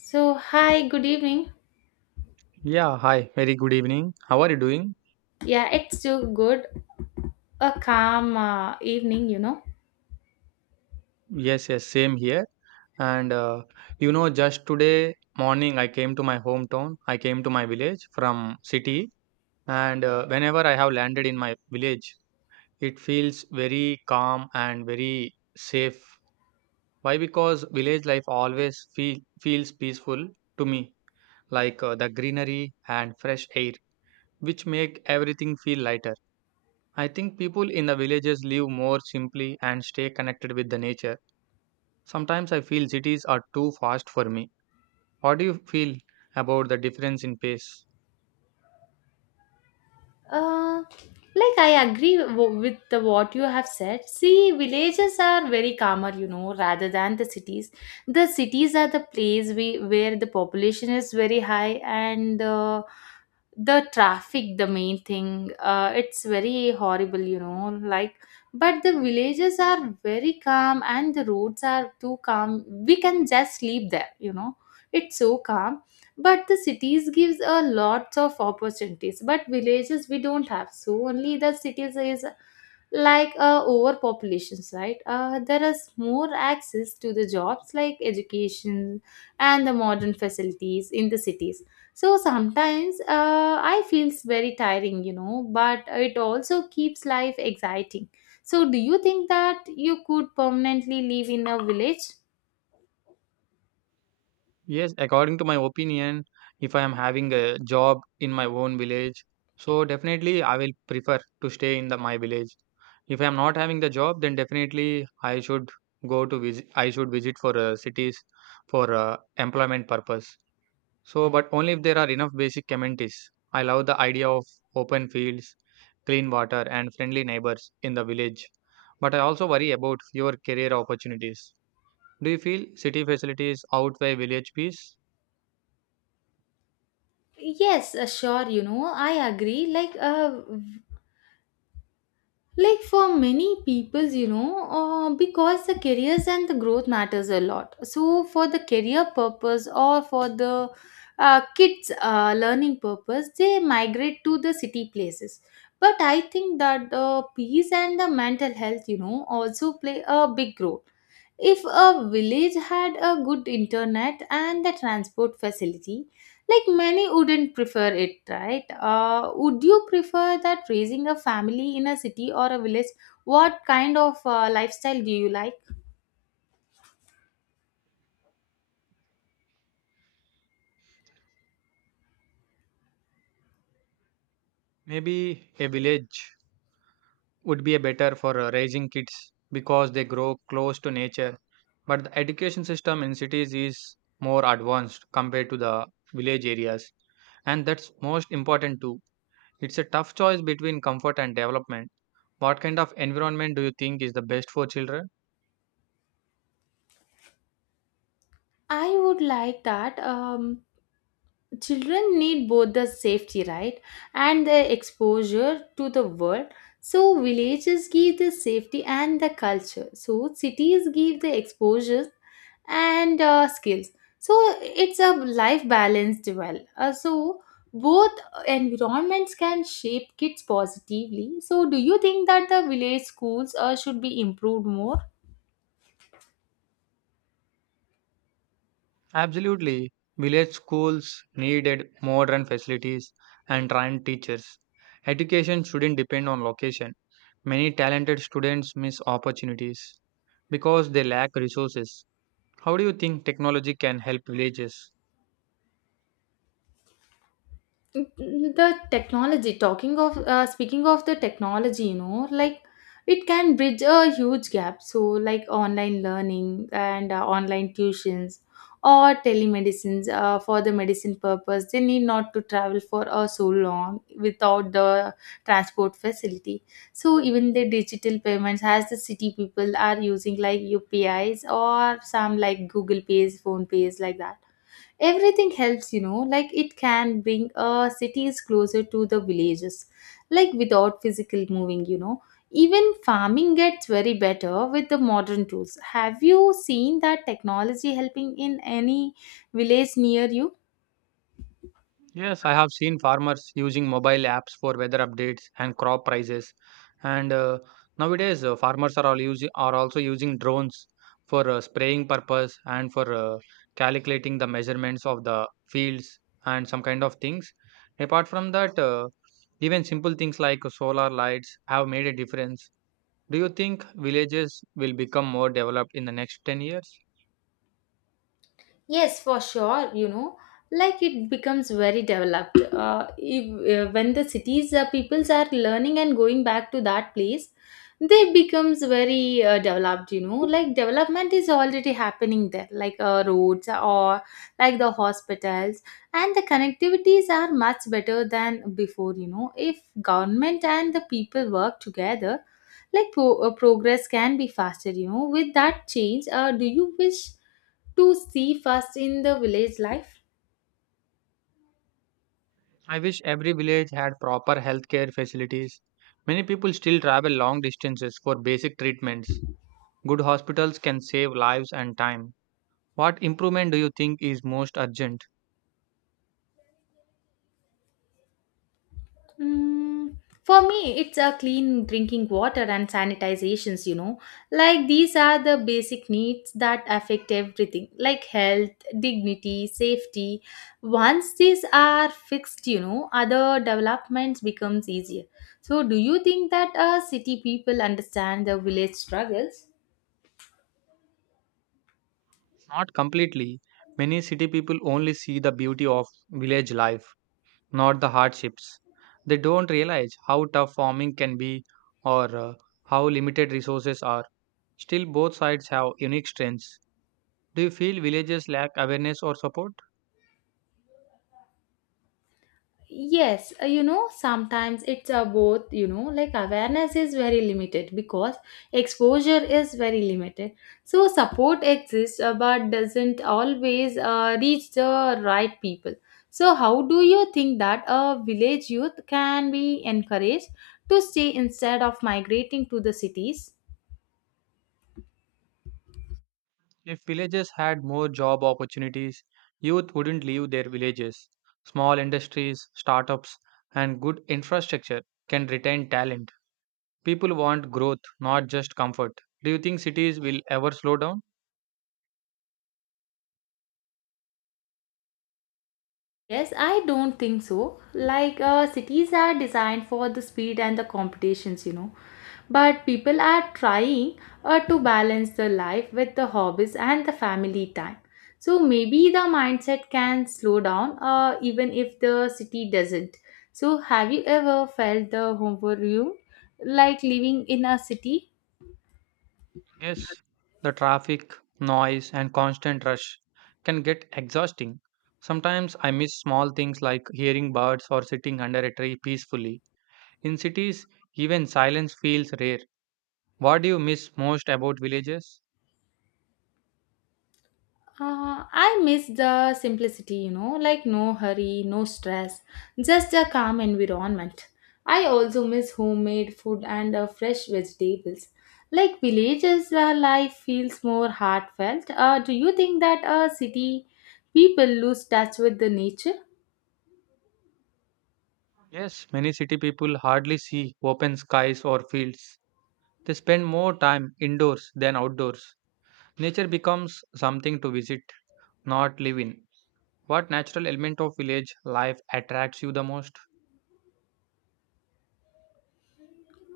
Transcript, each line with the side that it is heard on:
left: So, hi, good evening.
right: Yeah, hi. Very good evening. How are you doing?
left: Yeah, it's too good. A calm evening, you know.
right: Yes, yes, same here. And you know, just today morning, I came to my hometown. I came to my village from city. And whenever I have landed in my village, it feels very calm and very safe. Why? Because village life always feels peaceful to me, the greenery and fresh air, which make everything feel lighter. I think people in the villages live more simply and stay connected with the nature. Sometimes I feel cities are too fast for me. What do you feel about the difference in pace?
left: Uh, like I agree with what you have said. See, villages are very calmer, you know, rather than the cities. The cities are the place where the population is very high and the traffic, the main thing. It's very horrible, you know. Like, but the villages are very calm and the roads are too calm. We can just sleep there, you know. It's so calm, but the cities gives a lots of opportunities, but villages we don't have, so only the cities is like overpopulations, right? There is more access to the jobs like education and the modern facilities in the cities. So sometimes I feels very tiring, you know, but it also keeps life exciting. So do you think that you could permanently live in a village?
right: Yes, according to my opinion, if I am having a job in my own village, so definitely I will prefer to stay in the my village. If I am not having the job, then definitely I should go to visit. I should visit for cities for employment purpose. So, but only if there are enough basic amenities. I love the idea of open fields, clean water, and friendly neighbors in the village. But I also worry about fewer career opportunities. Do you feel city facilities outweigh village peace?
left: Yes, sure, you know, I agree. Like like for many peoples, you know, because the careers and the growth matters a lot. So for the career purpose or for the kids learning purpose, they migrate to the city places. But I think that the peace and the mental health, you know, also play a big role. If a village had a good internet and the transport facility, like many wouldn't prefer it, right? Would you prefer that raising a family in a city or a village? What kind of lifestyle do you like?
right: Maybe a village would be a better for raising kids because they grow close to nature. But the education system in cities is more advanced compared to the village areas, and that's most important too. It's a tough choice between comfort and development. What kind of environment do you think is the best for children?
left: I would like that. Children need both the safety, right, and the exposure to the world. So villages give the safety and the culture, so cities give the exposures and skills. So it's a life balanced well. So both environments can shape kids positively. So do you think that the village schools should be improved more?
right: Absolutely. Village schools needed modern facilities and trained teachers. Education shouldn't depend on location. Many talented students miss opportunities because they lack resources. How do you think technology can help villages?
left: The technology, talking of speaking of the technology, you know, like it can bridge a huge gap. So like online learning and online tuitions or telemedicines, for the medicine purpose they need not to travel for so long without the transport facility. So even the digital payments, as the city people are using like upis or some like google pays, phone pays, like that, everything helps, you know, like it can bring cities closer to the villages, like without physical moving, you know. Even farming gets very better with the modern tools. Have you seen that technology helping in any village near you?
right: Yes, I have seen farmers using mobile apps for weather updates and crop prices. And nowadays, farmers are also using drones for spraying purpose and for calculating the measurements of the fields and some kind of things. Apart from that, even simple things like solar lights have made a difference. Do you think villages will become more developed in the next 10 years?
left: Yes, for sure. You know, like it becomes very developed. If, When the cities peoples are learning and going back to that place, they becomes very developed. You know, like development is already happening there, like roads or like the hospitals, and the connectivities are much better than before. You know, if government and the people work together, like progress can be faster. You know, with that change, do you wish to see first in the village life?
right: I wish every village had proper healthcare facilities. Many people still travel long distances for basic treatments. Good hospitals can save lives and time. What improvement do you think is most urgent?
left: Mm, for me, it's a clean drinking water and sanitizations, you know. Like these are the basic needs that affect everything, like health, dignity, safety. Once these are fixed, you know, other developments becomes easier. So do you think that city people understand the village struggles?
right: Not completely. Many city people only see the beauty of village life, not the hardships. They don't realize how tough farming can be or how limited resources are. Still, both sides have unique strengths. Do you feel villages lack awareness or support?
left: Yes, you know, sometimes it's a both, you know, like awareness is very limited because exposure is very limited. So support exists, but doesn't always reach the right people. So how do you think that a village youth can be encouraged to stay instead of migrating to the cities?
right: If villages had more job opportunities, youth wouldn't leave their villages. Small industries, startups, and good infrastructure can retain talent. People want growth, not just comfort. Do you think cities will ever slow down?
left: Yes, I don't think so. Like, cities are designed for the speed and the competitions, you know. But people are trying to balance the life with the hobbies and the family time. So maybe the mindset can slow down even if the city doesn't. So, have you ever felt the overwhelm like living in a city?
right: Yes. The traffic, noise, and constant rush can get exhausting. Sometimes I miss small things like hearing birds or sitting under a tree peacefully. In cities, even silence feels rare. What do you miss most about villages?
left: I miss the simplicity, you know, like no hurry, no stress, just a calm environment. I also miss homemade food and fresh vegetables. Like villages, life feels more heartfelt. Do you think that city people lose touch with the nature?
right: Yes, many city people hardly see open skies or fields. They spend more time indoors than outdoors. Nature becomes something to visit, not live in. What natural element of village life attracts you the most?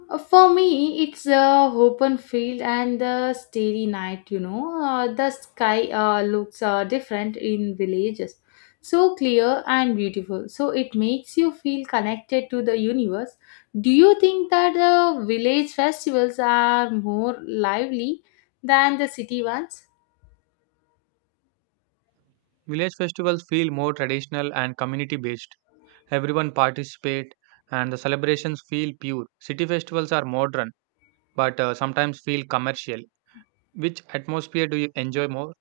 left: For me, it's a open field and the starry night. You know, the sky looks different in villages, so clear and beautiful. So it makes you feel connected to the universe. Do you think that the village festivals are more lively than the city ones?
right: Village festivals feel more traditional and community based. Everyone participate and the celebrations feel pure. City festivals are modern but sometimes feel commercial. Which atmosphere do you enjoy more?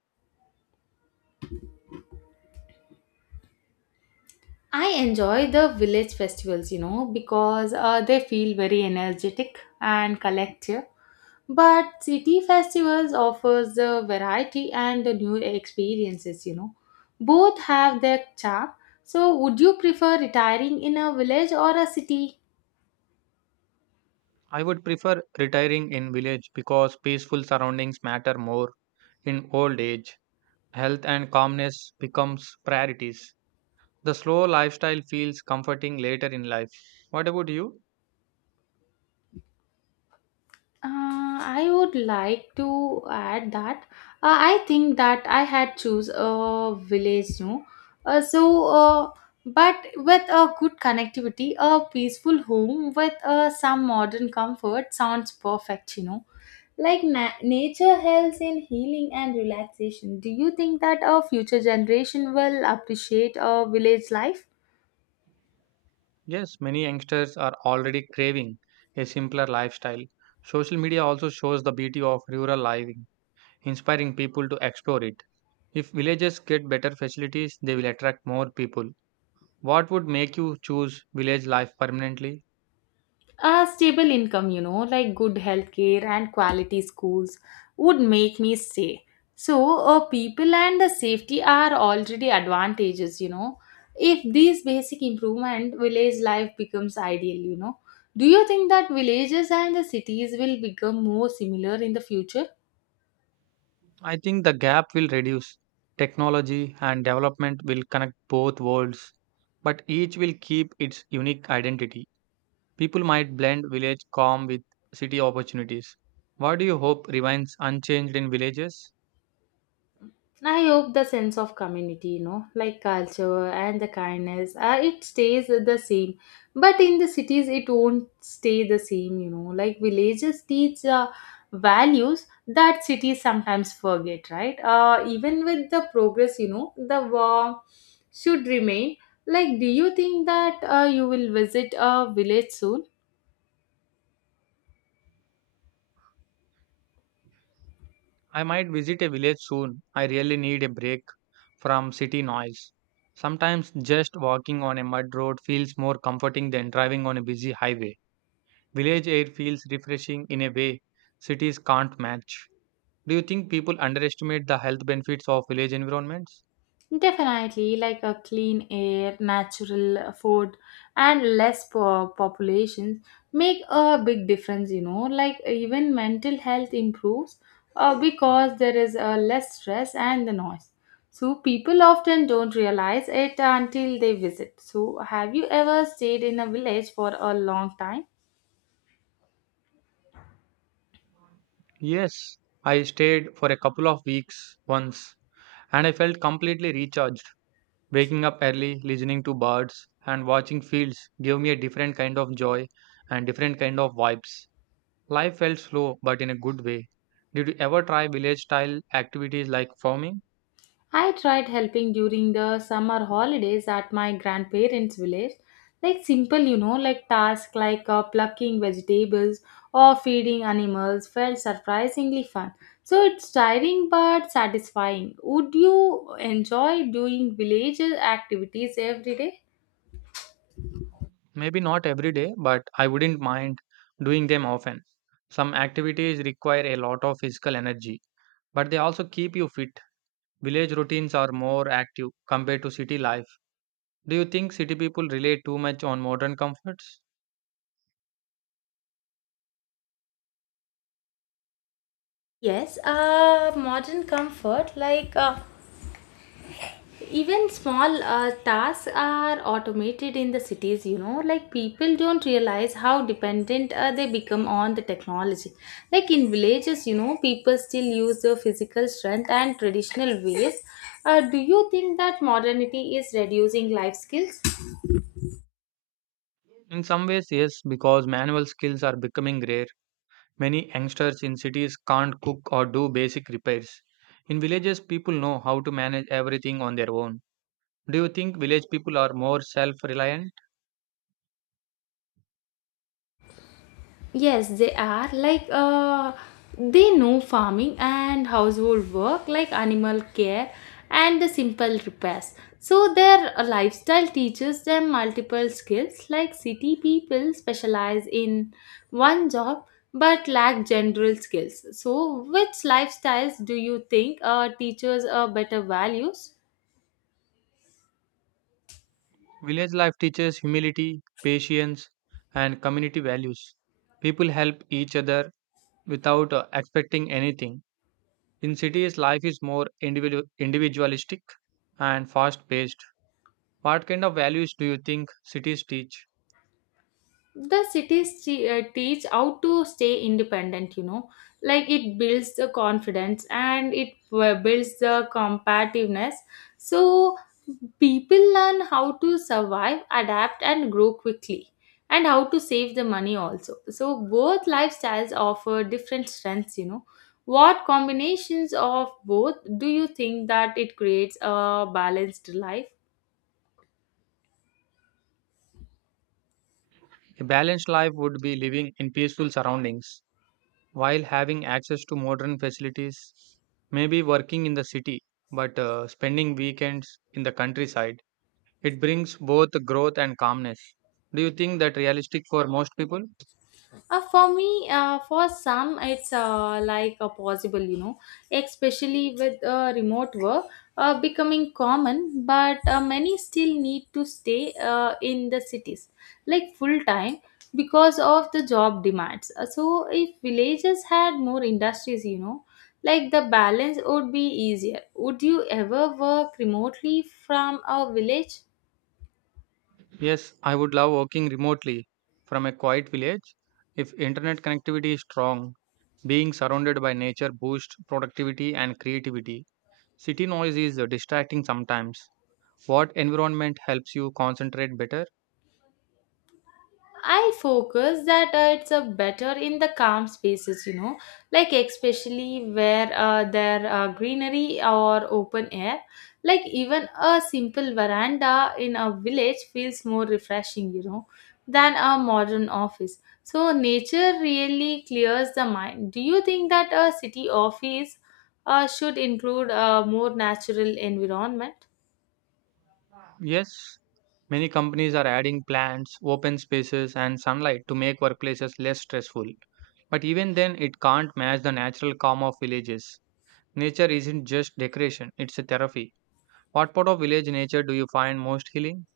left: I enjoy the village festivals, you know, because they feel very energetic and collective. But city festivals offers the variety and the new experiences, you know. Both have their charm. So would you prefer retiring in a village or a city?
right: I would prefer retiring in village because peaceful surroundings matter more in old age. Health and calmness becomes priorities. The slow lifestyle feels comforting later in life. What about you?
left: Uh, I would like to add that I think that I had choose a village, no. Uh, so uh, but with a good connectivity, a peaceful home with some modern comfort sounds perfect, you know. Like nature helps in healing and relaxation. Do you think that our future generation will appreciate our village life?
right: Yes, many youngsters are already craving a simpler lifestyle. Social media also shows the beauty of rural living, inspiring people to explore it. If villages get better facilities, they will attract more people. What would make you choose village life permanently?
left: A stable income, you know, like good healthcare and quality schools would make me stay. So, people and the safety are already advantages, you know. If these basic improvement, village life becomes ideal, you know. Do you think that villages and the cities will become more similar in the future?
right: I think the gap will reduce. Technology and development will connect both worlds, but each will keep its unique identity. People might blend village calm with city opportunities. What do you hope remains unchanged in villages?
left: I hope the sense of community, you know, like culture and the kindness, it stays the same. But in the cities, it won't stay the same, you know. Like villages teach values that cities sometimes forget, right? Even with the progress, you know, the war should remain. Like, do you think that you will visit a village soon?
right: I might visit a village soon. I really need a break from city noise. Sometimes just walking on a mud road feels more comforting than driving on a busy highway. Village air feels refreshing in a way cities can't match. Do you think people underestimate the health benefits of village environments?
left: Definitely, like a clean air, natural food, and less populations make a big difference. You know, like even mental health improves because there is less stress and the noise. So people often don't realize it until they visit. So, have you ever stayed in a village for a long time?
right: Yes, I stayed for a couple of weeks once and I felt completely recharged. Waking up early, listening to birds, and watching fields gave me a different kind of joy and different kind of vibes. Life felt slow but in a good way. Did you ever try village style activities like farming?
left: I tried helping during the summer holidays at my grandparents' village. Like simple, you know, like tasks like plucking vegetables or feeding animals felt surprisingly fun. So it's tiring but satisfying. Would you enjoy doing village activities every day?
right: Maybe not every day, but I wouldn't mind doing them often. Some activities require a lot of physical energy, but they also keep you fit. Village routines are more active compared to city life. Do you think city people rely too much on modern comforts?
left: Yes, modern comfort like even small tasks are automated in the cities, you know, like people don't realize how dependent they become on the technology. Like in villages, you know, people still use their physical strength and traditional ways. Do you think that modernity is reducing life skills?
right: In some ways, yes, because manual skills are becoming rare. Many youngsters in cities can't cook or do basic repairs. In villages, people know how to manage everything on their own. Do you think village people are more self reliant?
left: Yes, they are. Like they know farming and household work, like animal care and the simple repairs. So their lifestyle teaches them multiple skills. Like city people specialize in one job but lack general skills. So which lifestyles do you think teaches better values?
right: Village life teaches humility, patience, and community values. People help each other without expecting anything. In cities, life is more individualistic and fast paced. What kind of values do you think cities teach?
left: The cities teach how to stay independent, you know, like it builds the confidence and it builds the competitiveness. So people learn how to survive, adapt and grow quickly, and how to save the money also. So both lifestyles offer different strengths, you know. What combinations of both do you think that it creates a balanced life?
right: A balanced life would be living in peaceful surroundings while having access to modern facilities, maybe working in the city but spending weekends in the countryside. It brings both growth and calmness. Do you think that realistic for most people?
left: For some, it's like a possible, you know, especially with remote work becoming common, but many still need to stay in the cities, like full time, because of the job demands. So, if villages had more industries, you know, like the balance would be easier. Would you ever work remotely from a village?
right: Yes, I would love working remotely from a quiet village. If internet connectivity is strong, being surrounded by nature boosts productivity and creativity. City noise is distracting sometimes. What environment helps you concentrate better?
left: I focus that it's a better in the calm spaces, you know, like especially where there are greenery or open air. Like even a simple veranda in a village feels more refreshing, you know, than a modern office. So nature really clears the mind. Do you think that a city office should include a more natural environment?
right: Yes, many companies are adding plants, open spaces, and sunlight to make workplaces less stressful. But even then, it can't match the natural calm of villages. Nature isn't just decoration, it's a therapy. What part of village nature do you find most healing?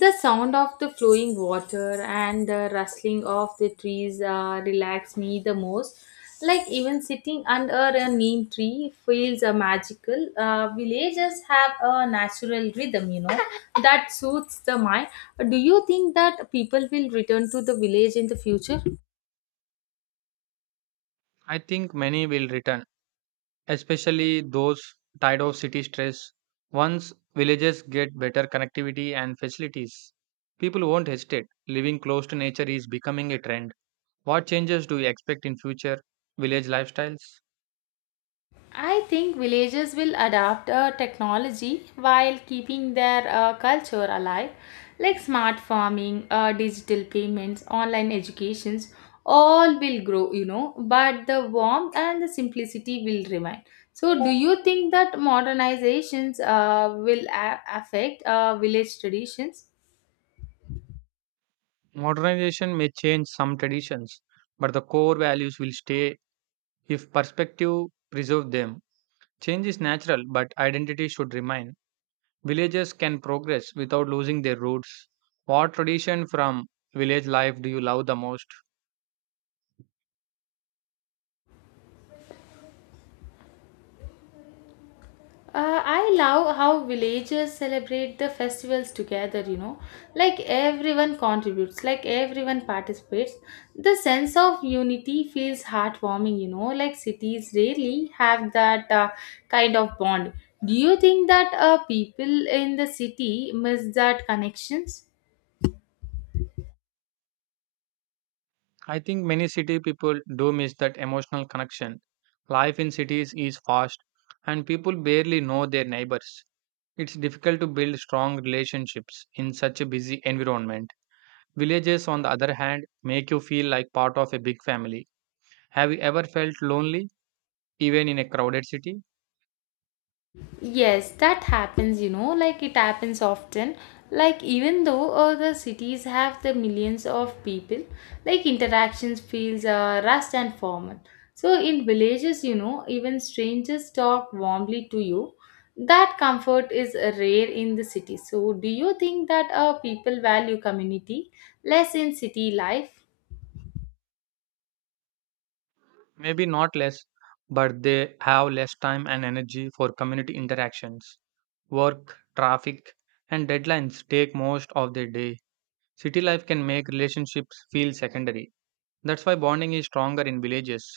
left: The sound of the flowing water and the rustling of the trees relax me the most. Like even sitting under a neem tree feels magical. Villages have a natural rhythm, you know, that suits the mind. Do you think that people will return to the village in the future?
right: I think many will return, especially those tired of city stress. Once villages get better connectivity and facilities, people won't hesitate. Living close to nature is becoming a trend. What changes do you expect in future village lifestyles?
left: I think villages will adapt technology while keeping their culture alive, like smart farming, digital payments, online educations. All will grow, you know, but the warmth and the simplicity will remain. So, do you think that modernizations will affect village traditions?
right: Modernization may change some traditions, but the core values will stay if perspective preserve them. Change is natural, but identity should remain. Villages can progress without losing their roots. What tradition from village life do you love the most?
left: I love how villagers celebrate the festivals together, you know. Like everyone contributes, like everyone participates. The sense of unity feels heartwarming, you know. Like cities rarely have that kind of bond. Do you think that people in the city miss that connections?
right: I think many city people do miss that emotional connection. Life in cities is fast and people barely know their neighbors. It's difficult to build strong relationships in such a busy environment. Villages, on the other hand, make you feel like part of a big family. Have you ever felt lonely, even in a crowded city?
left: Yes, that happens, like it happens often. Like, even though the cities have the millions of people, like interactions feels rushed and formal. So, in villages, even strangers talk warmly to you. That comfort is rare in the city. So, do you think that people value community less in city life?
right: Maybe not less, but they have less time and energy for community interactions. Work, traffic, and deadlines take most of their day. City life can make relationships feel secondary. That's why bonding is stronger in villages.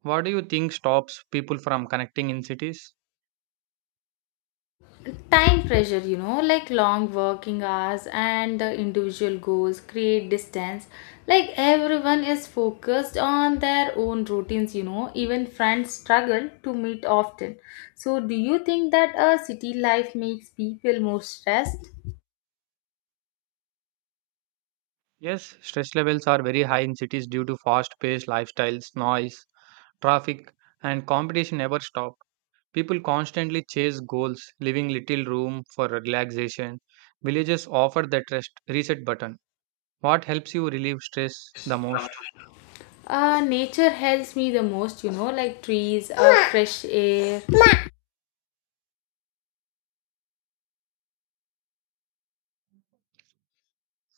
right: What do you think stops people from connecting in cities?
left: Time pressure, like long working hours and the individual goals create distance. Like everyone is focused on their own routines, even friends struggle to meet often. So, do you think that a city life makes people more stressed?
right: Yes, stress levels are very high in cities due to fast paced lifestyles, noise, traffic, and competition never stop. People constantly chase goals, leaving little room for relaxation. Villages offer that rest reset button. What helps you relieve stress the most?
left: Nature helps me the most, like trees, fresh air.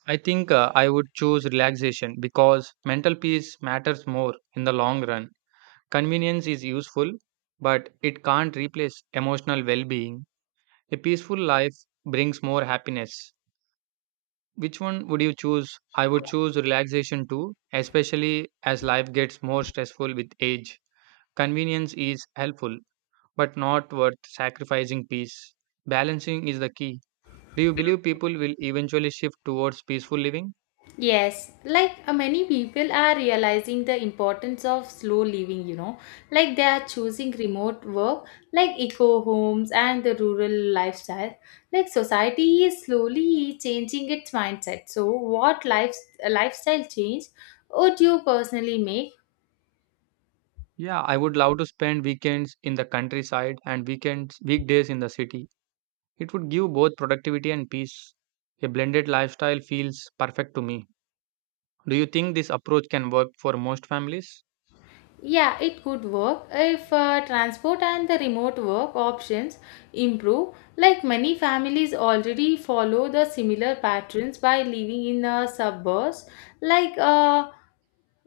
right: I think I would choose relaxation because mental peace matters more in the long run. Convenience is useful, but it can't replace emotional well being. A peaceful life brings more happiness. Which one would you choose? I would choose relaxation too, especially as life gets more stressful with age. Convenience is helpful, but not worth sacrificing peace. Balancing is the key. Do you believe people will eventually shift towards peaceful living?
left: Yes, like many people are realizing the importance of slow living, like they are choosing remote work, like eco homes and the rural lifestyle. Like society is slowly changing its mindset. So, lifestyle change would you personally make?
right: Yeah, I would love to spend weekends in the countryside and weekends weekdays in the city. It would give both productivity and peace. A blended lifestyle feels perfect to me. Do you think this approach can work for most families?
left: Yeah, it could work if transport and the remote work options improve. Like many families already follow the similar patterns by living in the suburbs. Like uh,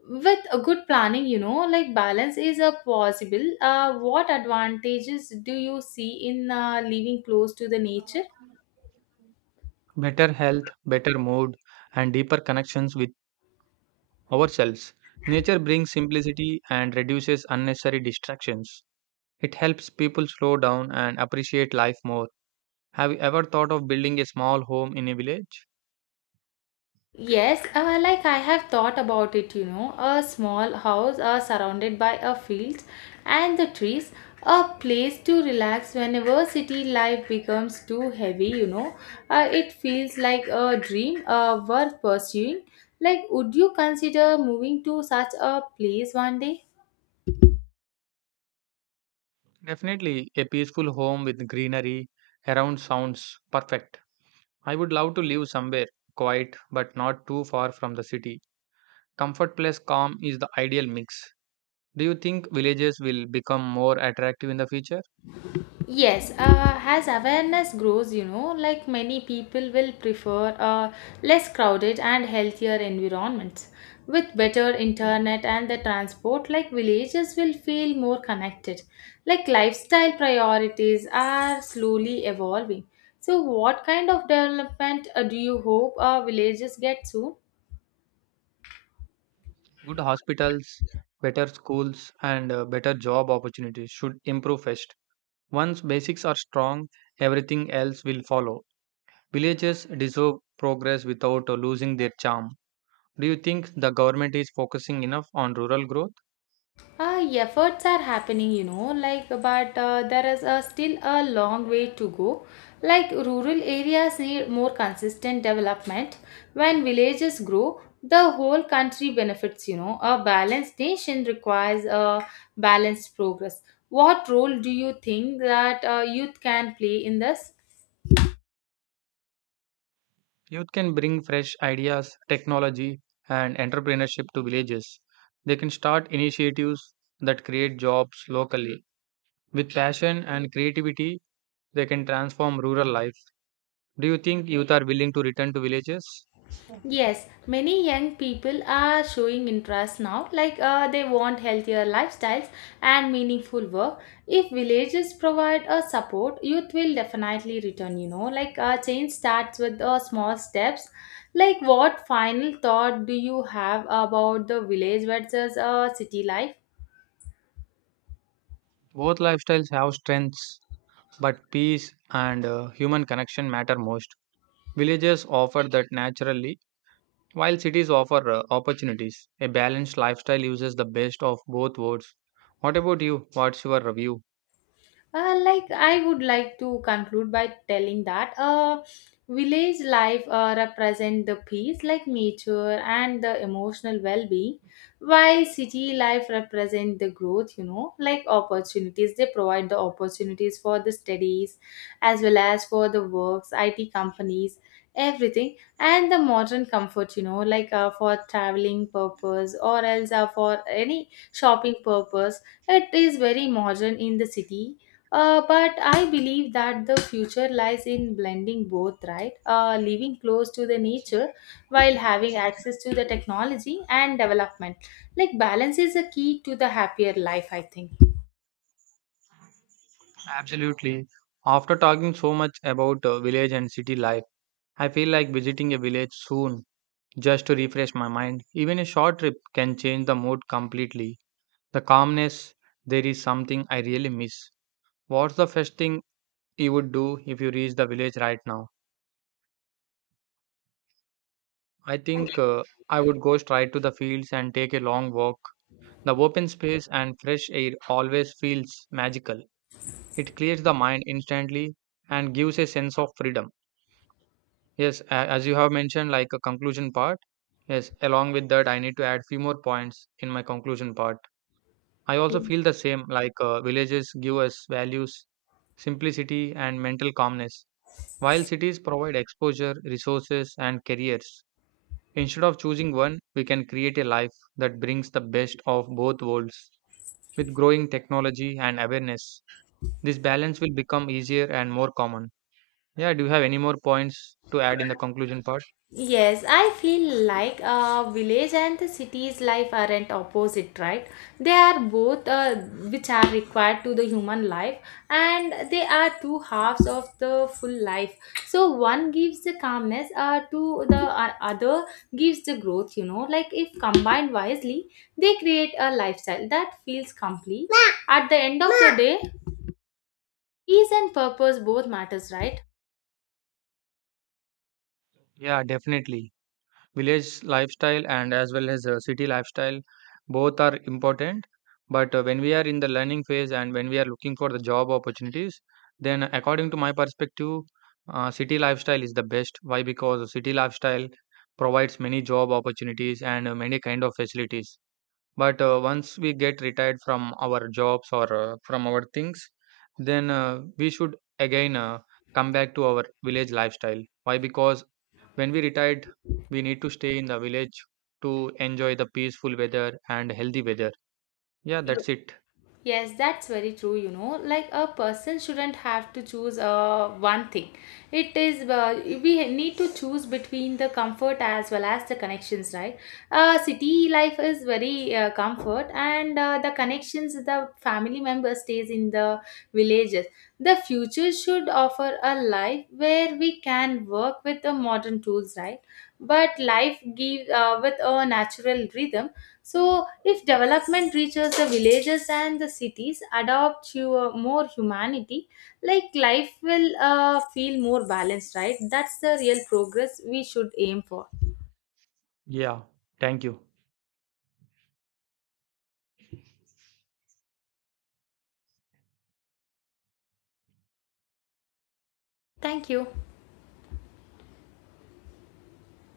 left: with a good planning, like balance is a possible. What advantages do you see in living close to the nature?
right: Better health, better mood, and deeper connections with ourselves. Nature brings simplicity and reduces unnecessary distractions. It helps people slow down and appreciate life more. Have you ever thought of building a small home in a village?
left: Yes, like I have thought about it, you know, a small house surrounded by a field and the trees, a place to relax whenever city life becomes too heavy, you know. It feels like a dream worth pursuing. Like, would you consider moving to such a place one day?
right: Definitely, a peaceful home with greenery around sounds perfect. I would love to live somewhere quiet but not too far from the city. Comfort plus calm is the ideal mix. Do you think villages will become more attractive in the future?
left: Yes, as awareness grows, like many people will prefer a less crowded and healthier environments. With better internet and the transport, like villages will feel more connected. Like lifestyle priorities are slowly evolving. So, what kind of development do you hope villages get soon?
right: Good hospitals, better schools, and better job opportunities should improve first. Once basics are strong, everything else will follow. Villages deserve progress without losing their charm. Do you think the government is focusing enough on rural growth?
left: Efforts are happening, you know, like, but there is still a long way to go. Like, rural areas need more consistent development. When villages grow, the whole country benefits, you know. A balanced nation requires a balanced progress. What role do you think that youth can play in this?
right: Youth can bring fresh ideas, technology, and entrepreneurship to villages. They can start initiatives that create jobs locally. With passion and creativity, they can transform rural life. Do you think youth are willing to return to villages?
left: Yes, many young people are showing interest now, like they want healthier lifestyles and meaningful work. If villages provide a support, youth will definitely return, you know. Change starts with small steps. Like, what final thought do you have about the village versus city life?
right: Both lifestyles have strengths, but peace and human connection matter most. Villages offer that naturally, while cities offer opportunities, a balanced lifestyle uses the best of both worlds. What about you? What's your review?
left: Like I would like to conclude by telling that village life represent the peace, like nature and the emotional well-being, while city life represent the growth. You know, like opportunities. They provide the opportunities for the studies, as well as for the works, IT companies, everything, and the modern comfort. You know, like for traveling purpose or else for any shopping purpose. It is very modern in the city but I believe that the future lies in blending both, right? Living close to the nature while having access to the technology and development. Like, balance is a key to the happier life, I think.
right: Absolutely. After talking so much about village and city life, I feel like visiting a village soon just to refresh my mind. Even a short trip can change the mood completely. The calmness, there is something I really miss. What's the first thing you would do if you reach the village right now? I think I would go straight to the fields and take a long walk. The open space and fresh air always feels magical. It clears the mind instantly and gives a sense of freedom. Yes, as you have mentioned, like a conclusion part. Yes, along with that, I need to add few more points in my conclusion part. I also feel the same, villages give us values, simplicity, and mental calmness, while cities provide exposure, resources, and careers. Instead of choosing one, we can create a life that brings the best of both worlds. With growing technology and awareness, this balance will become easier and more common. Yeah, do you have any more points to add in the conclusion part?
left: Yes, I feel like village and the city's life aren't opposite, right? They are both which are required to the human life, and they are two halves of the full life. So one gives the calmness, to the other gives the growth. You know, like if combined wisely, they create a lifestyle that feels complete. Ma. At the end of the Ma. Day, peace and purpose both matters, right?
right: Yeah, definitely. Village lifestyle and as well as city lifestyle both are important. But when we are in the learning phase and when we are looking for the job opportunities, then according to my perspective, city lifestyle is the best. Why? Because city lifestyle provides many job opportunities and many kind of facilities. But once we get retired from our jobs or from our things, then we should again come back to our village lifestyle. Why? Because when we retired, we need to stay in the village to enjoy the peaceful weather and healthy weather. Yeah, that's it.
left: Yes, that's very true. You know, like a person shouldn't have to choose one thing. It is we need to choose between the comfort as well as the connections, right? City life is very comfort, and the connections the family member stays in the villages. The future should offer a life where we can work with the modern tools, right? But life gives with a natural rhythm. So, if development reaches the villages and the cities, adopt to more humanity, like life will feel more balanced, right? That's the real progress we should aim for.
right: Yeah, thank you.
left: Thank you.